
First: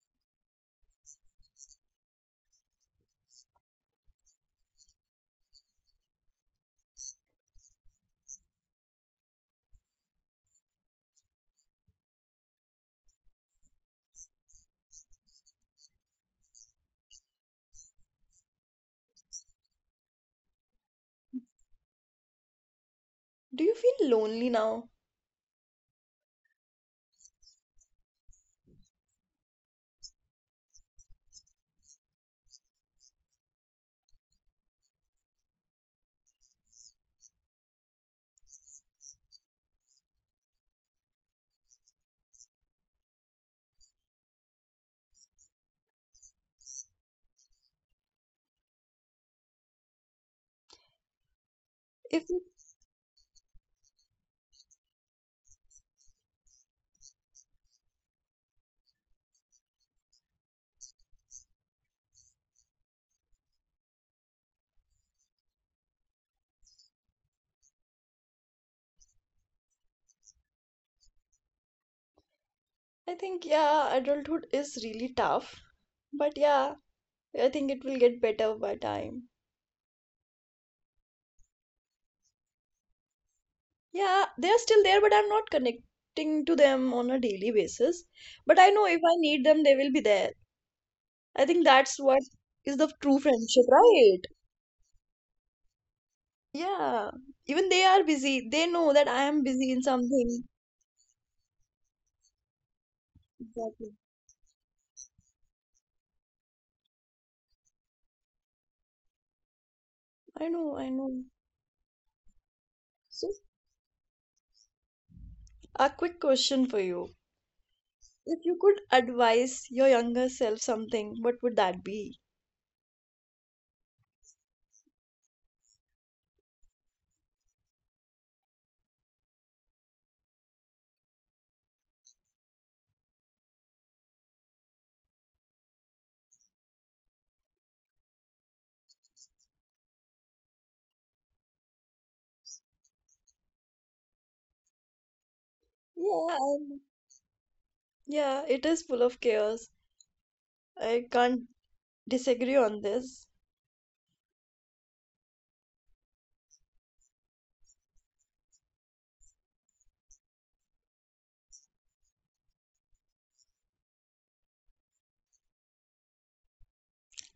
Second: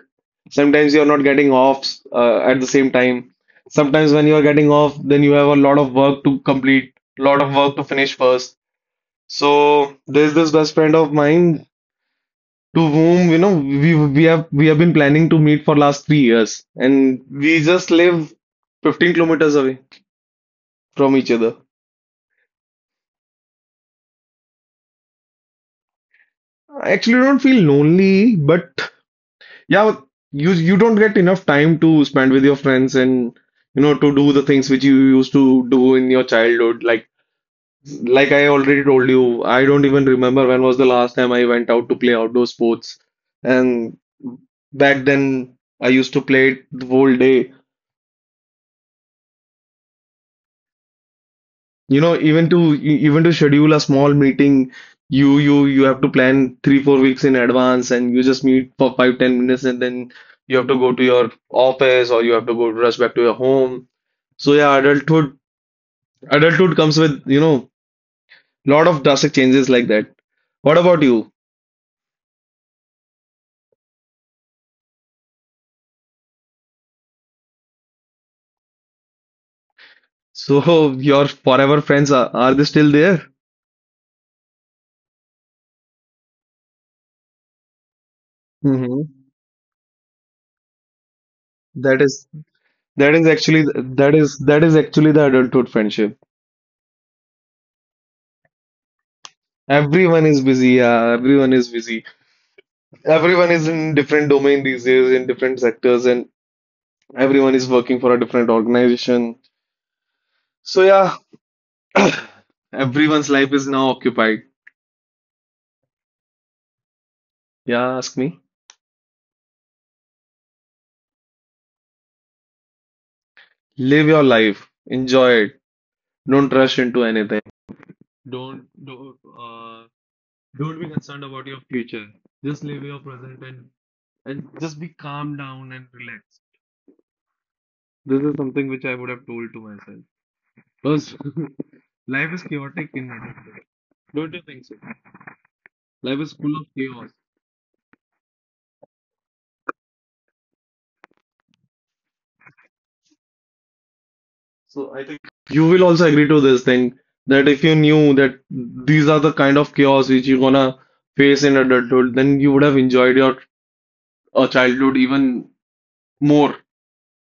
[SPEAKER 1] Sometimes you're not getting offs, uh, at the same time. Sometimes when you're getting off, then you have a lot of work to complete, lot of work to finish first. So there's this best friend of mine to whom you know we we have we have been planning to meet for last three years, and we just live fifteen kilometers away from each other.
[SPEAKER 2] Do you feel lonely now?
[SPEAKER 1] I actually don't feel lonely, but yeah, you you don't get enough time to spend with your friends, and you know to do the things which you used to do in your childhood. Like like I already told you, I don't even remember when was the last time I went out to play outdoor sports, and back then I used to play it the whole day You know,
[SPEAKER 2] If
[SPEAKER 1] even to e- even to schedule a small meeting, you you you have to plan three, four weeks in advance, and you just meet for five, ten minutes, and then you have to go to your office or you have to go rush back to your home. So yeah, adulthood adulthood comes with, you know, lot of drastic changes like that. What about you?
[SPEAKER 2] I think, yeah, adulthood is really tough, but yeah, I think it will get better by time.
[SPEAKER 1] So your forever friends are, are they still there?
[SPEAKER 2] Yeah, they are still there, but I'm not connecting to them on a daily basis. But I know if
[SPEAKER 1] Mm-hmm.
[SPEAKER 2] I need them, they will be there. I think that's
[SPEAKER 1] That
[SPEAKER 2] what
[SPEAKER 1] is
[SPEAKER 2] is the
[SPEAKER 1] that
[SPEAKER 2] true
[SPEAKER 1] is actually
[SPEAKER 2] friendship,
[SPEAKER 1] that
[SPEAKER 2] right?
[SPEAKER 1] is that is actually the adulthood friendship.
[SPEAKER 2] Yeah, even they are busy. They know that I am busy in
[SPEAKER 1] Everyone is
[SPEAKER 2] something.
[SPEAKER 1] busy, yeah. Everyone is busy. Everyone is
[SPEAKER 2] Exactly.
[SPEAKER 1] in different domain these days, in different sectors, and everyone is working for a different organization.
[SPEAKER 2] I know,
[SPEAKER 1] So
[SPEAKER 2] I
[SPEAKER 1] yeah,
[SPEAKER 2] know.
[SPEAKER 1] everyone's
[SPEAKER 2] So,
[SPEAKER 1] life is now occupied.
[SPEAKER 2] a quick question for you.
[SPEAKER 1] Yeah, ask me.
[SPEAKER 2] If you could advise your younger self something, what would that be?
[SPEAKER 1] Live your life. Enjoy it. Don't rush into anything. Don't don't uh don't be concerned about your future. Just live your present, and and just be calm down and relax. This is something which I would have told to myself. Because life is chaotic in nature. Don't you think so? Life
[SPEAKER 2] Yeah,
[SPEAKER 1] is full
[SPEAKER 2] I.
[SPEAKER 1] of chaos.
[SPEAKER 2] Yeah, it is full of chaos. I can't disagree on this.
[SPEAKER 1] So I think you will also agree to this thing that if you knew that these are the kind of chaos which you're gonna face in adulthood, then you would have enjoyed your uh, childhood even more,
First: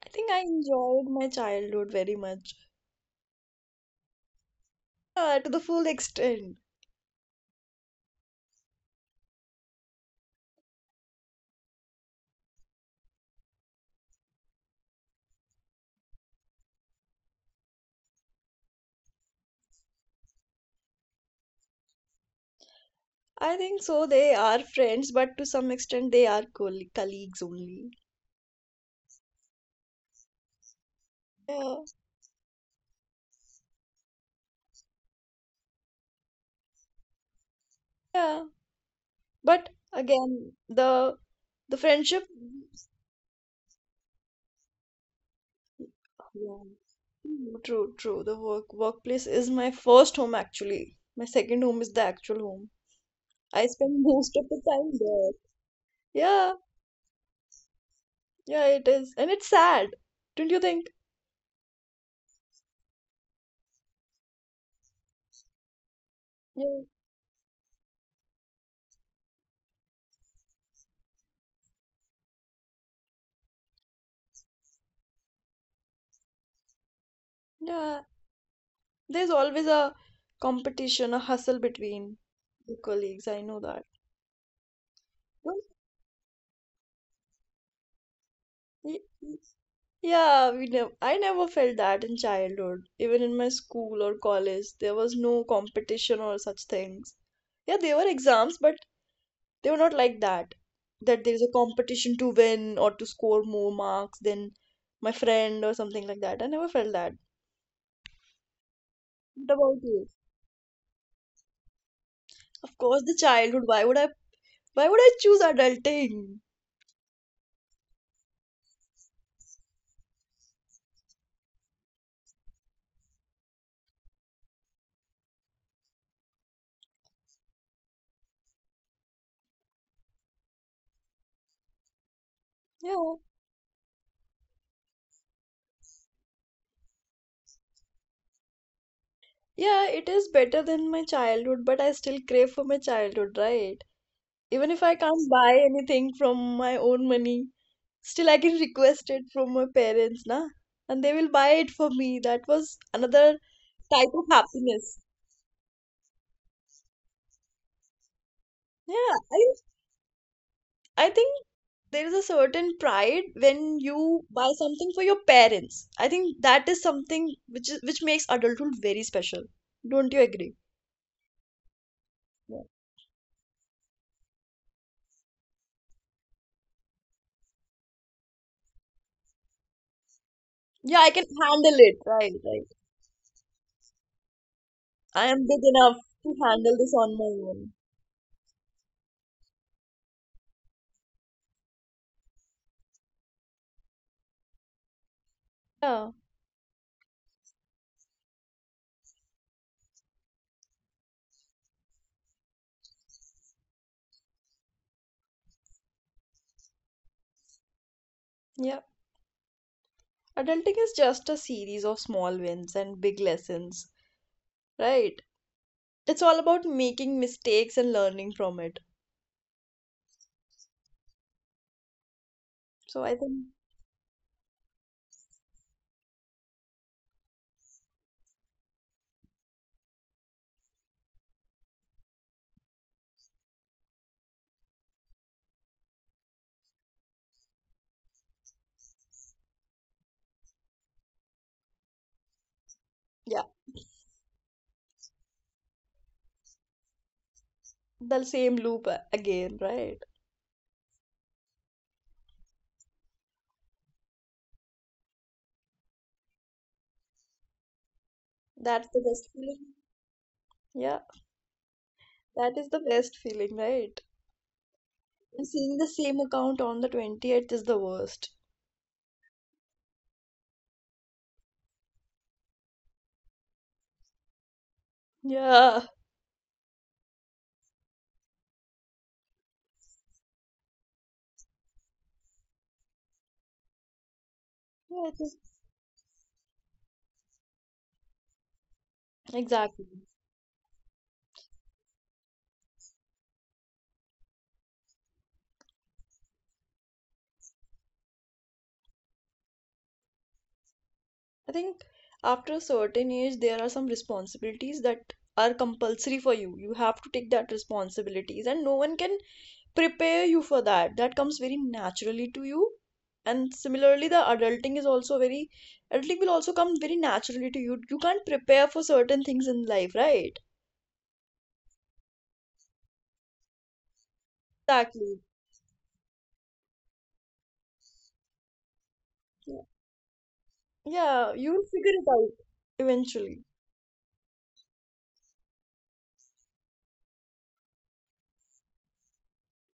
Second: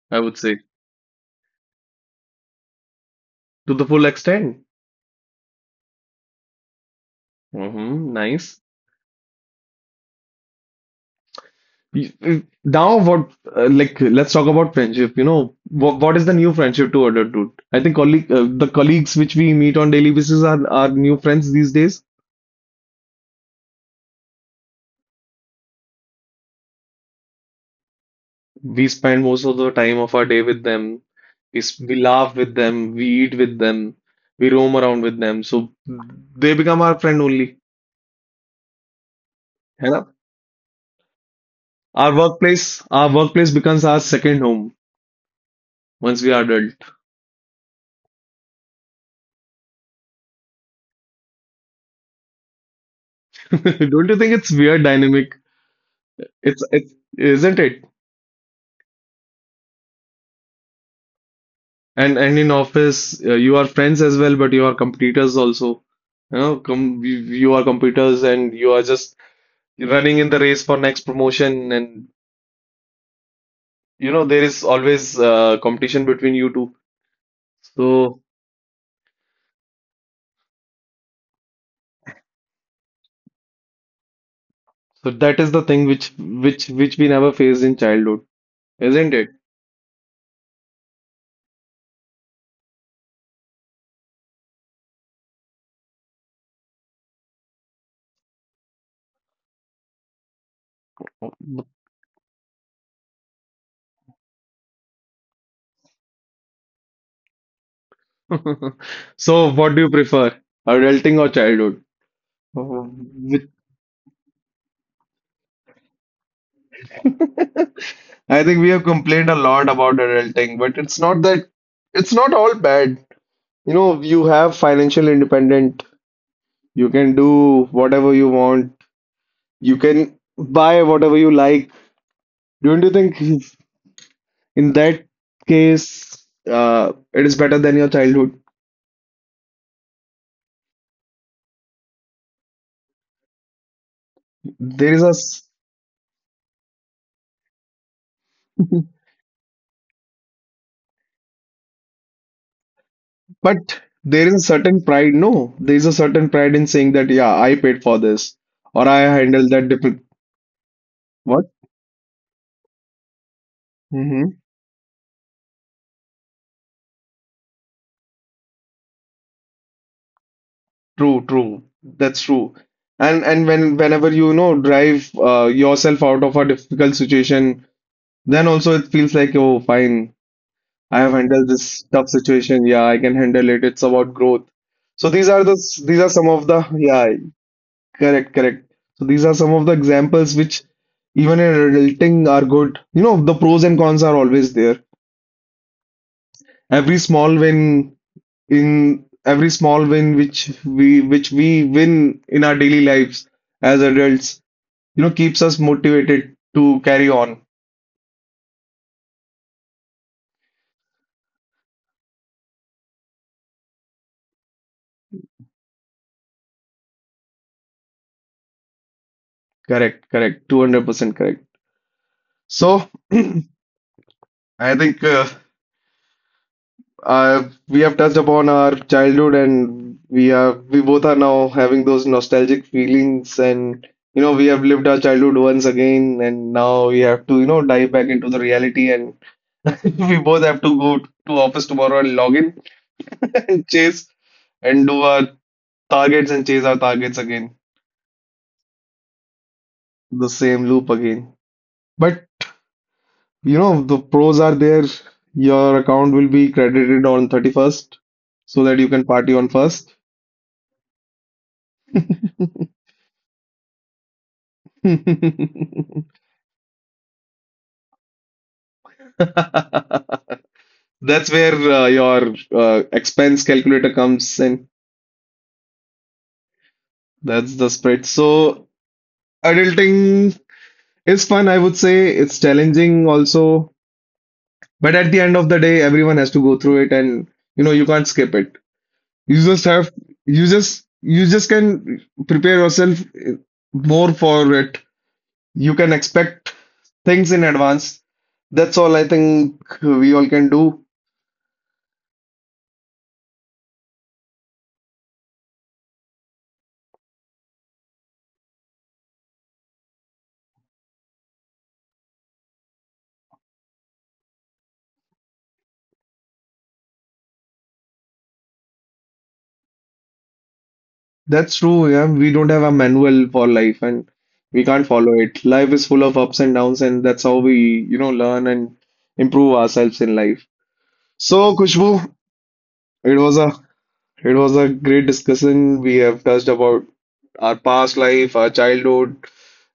[SPEAKER 2] I
[SPEAKER 1] I
[SPEAKER 2] think
[SPEAKER 1] would
[SPEAKER 2] I
[SPEAKER 1] say,
[SPEAKER 2] enjoyed my childhood very much.
[SPEAKER 1] to the full extent.
[SPEAKER 2] Uh, to the full extent.
[SPEAKER 1] Hmm, nice. Y- y- Now, what uh, like let's talk about friendship. You know, what what is the new friendship to adulthood? I think colleague uh, the colleagues which we meet on daily basis are are new friends these days.
[SPEAKER 2] I think so. They are friends, but to some extent, they are coll- colleagues only.
[SPEAKER 1] We spend most of the time of our day with them. We, s-
[SPEAKER 2] Yeah,
[SPEAKER 1] we laugh with them. We eat with them. We roam around with them. So they become our friend only.
[SPEAKER 2] yeah. But
[SPEAKER 1] है ना?
[SPEAKER 2] again, the the
[SPEAKER 1] Our
[SPEAKER 2] friendship.
[SPEAKER 1] workplace, our workplace becomes our second home once we are
[SPEAKER 2] Yeah.
[SPEAKER 1] adult.
[SPEAKER 2] True, true, true. The work workplace is my first home actually. My second home is the actual home. I spend
[SPEAKER 1] Don't you think
[SPEAKER 2] most of
[SPEAKER 1] it's
[SPEAKER 2] the
[SPEAKER 1] weird
[SPEAKER 2] time
[SPEAKER 1] dynamic?
[SPEAKER 2] there. Yeah.
[SPEAKER 1] It's it's isn't it?
[SPEAKER 2] Yeah, it is. And it's sad, don't you think?
[SPEAKER 1] And and in office, uh, you are friends as well, but you are competitors also. You know,
[SPEAKER 2] Yeah.
[SPEAKER 1] com you, you are competitors and you are just running in the race for next promotion, and you know there is always uh, competition between you two.
[SPEAKER 2] Yeah.
[SPEAKER 1] so
[SPEAKER 2] There's always a competition, a hustle between the colleagues. I know that.
[SPEAKER 1] so that is the
[SPEAKER 2] Well,
[SPEAKER 1] thing which which which we never faced in childhood,
[SPEAKER 2] y-
[SPEAKER 1] isn't it?
[SPEAKER 2] y- yeah, we never, I never felt that in childhood. Even in my school or college, there was no competition or such things. Yeah, there were exams, but they were not like that. That there's a competition to win or to score more marks than my friend or something like that. I never felt that.
[SPEAKER 1] So
[SPEAKER 2] What
[SPEAKER 1] what do
[SPEAKER 2] about
[SPEAKER 1] you
[SPEAKER 2] you?
[SPEAKER 1] prefer, adulting or childhood?
[SPEAKER 2] Of course, the
[SPEAKER 1] Which-
[SPEAKER 2] childhood. Why would I Why would I choose adulting?
[SPEAKER 1] I think we have complained a lot about adulting, but it's not that it's not all bad. You know, you have financial independent, you can do whatever you want, you can buy whatever you like, don't you
[SPEAKER 2] Yeah.
[SPEAKER 1] think? In that case, uh, it is better than your childhood.
[SPEAKER 2] Yeah, it is better than my childhood, but I still crave for my childhood, right? Even if
[SPEAKER 1] There
[SPEAKER 2] I
[SPEAKER 1] is a,
[SPEAKER 2] can't
[SPEAKER 1] s-
[SPEAKER 2] buy anything from my own money, still I can request it from my parents, na? And they will buy it for me. That was another
[SPEAKER 1] But
[SPEAKER 2] type
[SPEAKER 1] there
[SPEAKER 2] of
[SPEAKER 1] is a certain
[SPEAKER 2] happiness.
[SPEAKER 1] pride. No, there is a certain pride in saying that, yeah, I paid for this or I
[SPEAKER 2] Yeah,
[SPEAKER 1] handled
[SPEAKER 2] I
[SPEAKER 1] that. Dip
[SPEAKER 2] I think
[SPEAKER 1] what?
[SPEAKER 2] there is a certain pride when you
[SPEAKER 1] Hmm.
[SPEAKER 2] buy something for your parents. I think that is something which is, which makes adulthood very special. Don't you agree?
[SPEAKER 1] True, true. That's true. And and when whenever you, you know, drive uh, yourself out of a difficult situation, then also it feels like, oh, fine, I
[SPEAKER 2] Yeah, I
[SPEAKER 1] have
[SPEAKER 2] can
[SPEAKER 1] handled
[SPEAKER 2] handle
[SPEAKER 1] this
[SPEAKER 2] it.
[SPEAKER 1] tough
[SPEAKER 2] Right,
[SPEAKER 1] situation.
[SPEAKER 2] right.
[SPEAKER 1] Yeah, I can handle it. It's about growth. So these
[SPEAKER 2] I
[SPEAKER 1] are
[SPEAKER 2] am
[SPEAKER 1] the
[SPEAKER 2] big
[SPEAKER 1] s- these
[SPEAKER 2] enough
[SPEAKER 1] are some
[SPEAKER 2] to
[SPEAKER 1] of the,
[SPEAKER 2] handle this
[SPEAKER 1] yeah.
[SPEAKER 2] on my own.
[SPEAKER 1] Correct, correct. So these are some of the examples which even in adulting are good. You know, the pros and cons are always there.
[SPEAKER 2] Yeah,
[SPEAKER 1] Every small win in every small win which we which we win in our daily lives as adults, you know, keeps us motivated to carry on.
[SPEAKER 2] yeah. Adulting is just a series of small wins and big lessons, right? It's all about making mistakes and learning from it.
[SPEAKER 1] Correct, correct. two hundred percent correct. So
[SPEAKER 2] So I think,
[SPEAKER 1] I think uh, Uh, we have touched upon our childhood, and we are we both are now having those nostalgic feelings, and you know we have lived our childhood once again, and now we have to, you know, dive back into the reality, and we both have to go to office tomorrow and log in
[SPEAKER 2] yeah,
[SPEAKER 1] and chase and do our targets and chase our targets again,
[SPEAKER 2] the same loop a- again, right?
[SPEAKER 1] the same loop again. But you know the pros are there. Your account will be credited on thirty-first, so that
[SPEAKER 2] That's
[SPEAKER 1] you
[SPEAKER 2] the
[SPEAKER 1] can
[SPEAKER 2] best
[SPEAKER 1] party on
[SPEAKER 2] feeling.
[SPEAKER 1] first.
[SPEAKER 2] Yeah, that is the best feeling, right? And seeing the same account on the twentieth is the worst.
[SPEAKER 1] That's where uh, your uh, expense calculator comes in.
[SPEAKER 2] Yeah,
[SPEAKER 1] That's the spread. So adulting is fun, I would say. It's challenging also, but
[SPEAKER 2] yeah,
[SPEAKER 1] at
[SPEAKER 2] it
[SPEAKER 1] the
[SPEAKER 2] is
[SPEAKER 1] end of the day, everyone has to go through it, and you know you can't skip it. You just
[SPEAKER 2] exactly.
[SPEAKER 1] have you just you just can prepare yourself uh, more for it. You can expect things in advance. That's all I think we all can do.
[SPEAKER 2] I think after a certain age, there are some responsibilities that are compulsory for you. You have to take that responsibilities, and no one can prepare you for that. That comes very naturally to you. And similarly, the adulting is also very, adulting will also come very naturally to you. You can't prepare for certain things in life, right?
[SPEAKER 1] That's true. Yeah, we don't have a manual for life and we can't follow
[SPEAKER 2] Exactly.
[SPEAKER 1] it. Life is full of ups and downs, and that's how we, you know, learn and improve ourselves in life.
[SPEAKER 2] Yeah,
[SPEAKER 1] So,
[SPEAKER 2] you'll figure it
[SPEAKER 1] Kushbu,
[SPEAKER 2] out
[SPEAKER 1] it was
[SPEAKER 2] eventually.
[SPEAKER 1] a it was a great discussion. We have touched about our past life, our childhood,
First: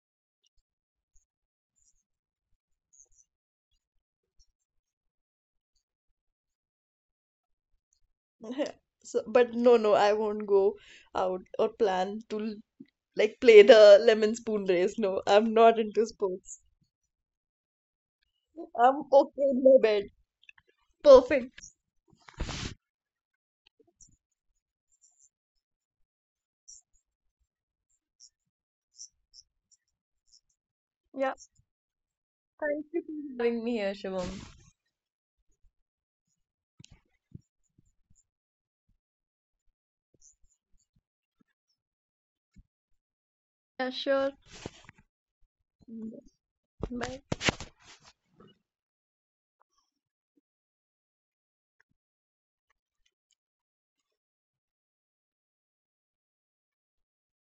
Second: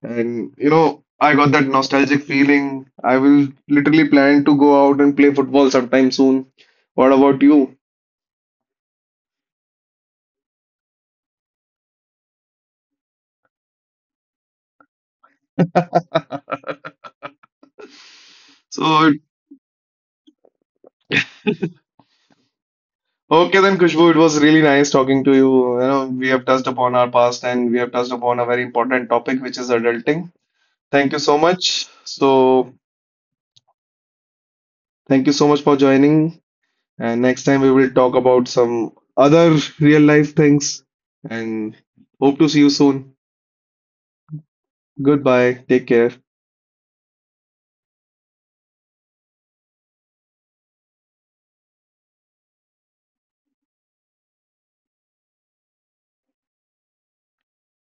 [SPEAKER 1] and you know, I got that nostalgic feeling. I will literally plan to go out and play football sometime soon. What about you?
[SPEAKER 2] So, but no, no, I won't go out or plan to like play the lemon spoon race. No, I'm not into sports. I'm
[SPEAKER 1] So
[SPEAKER 2] okay in my bed. Perfect.
[SPEAKER 1] okay then, Kushbu, it was really nice talking to you. You know, we have touched upon our past and we have touched upon a very important topic, which is adulting. Thank you
[SPEAKER 2] Yeah.
[SPEAKER 1] so much. So,
[SPEAKER 2] Thank you for having me here, Shivam.
[SPEAKER 1] thank you so much for joining. And next time we will talk about some other real life things. And hope to see you soon.
[SPEAKER 2] Yeah, sure.
[SPEAKER 1] Goodbye. Take care.
[SPEAKER 2] Bye.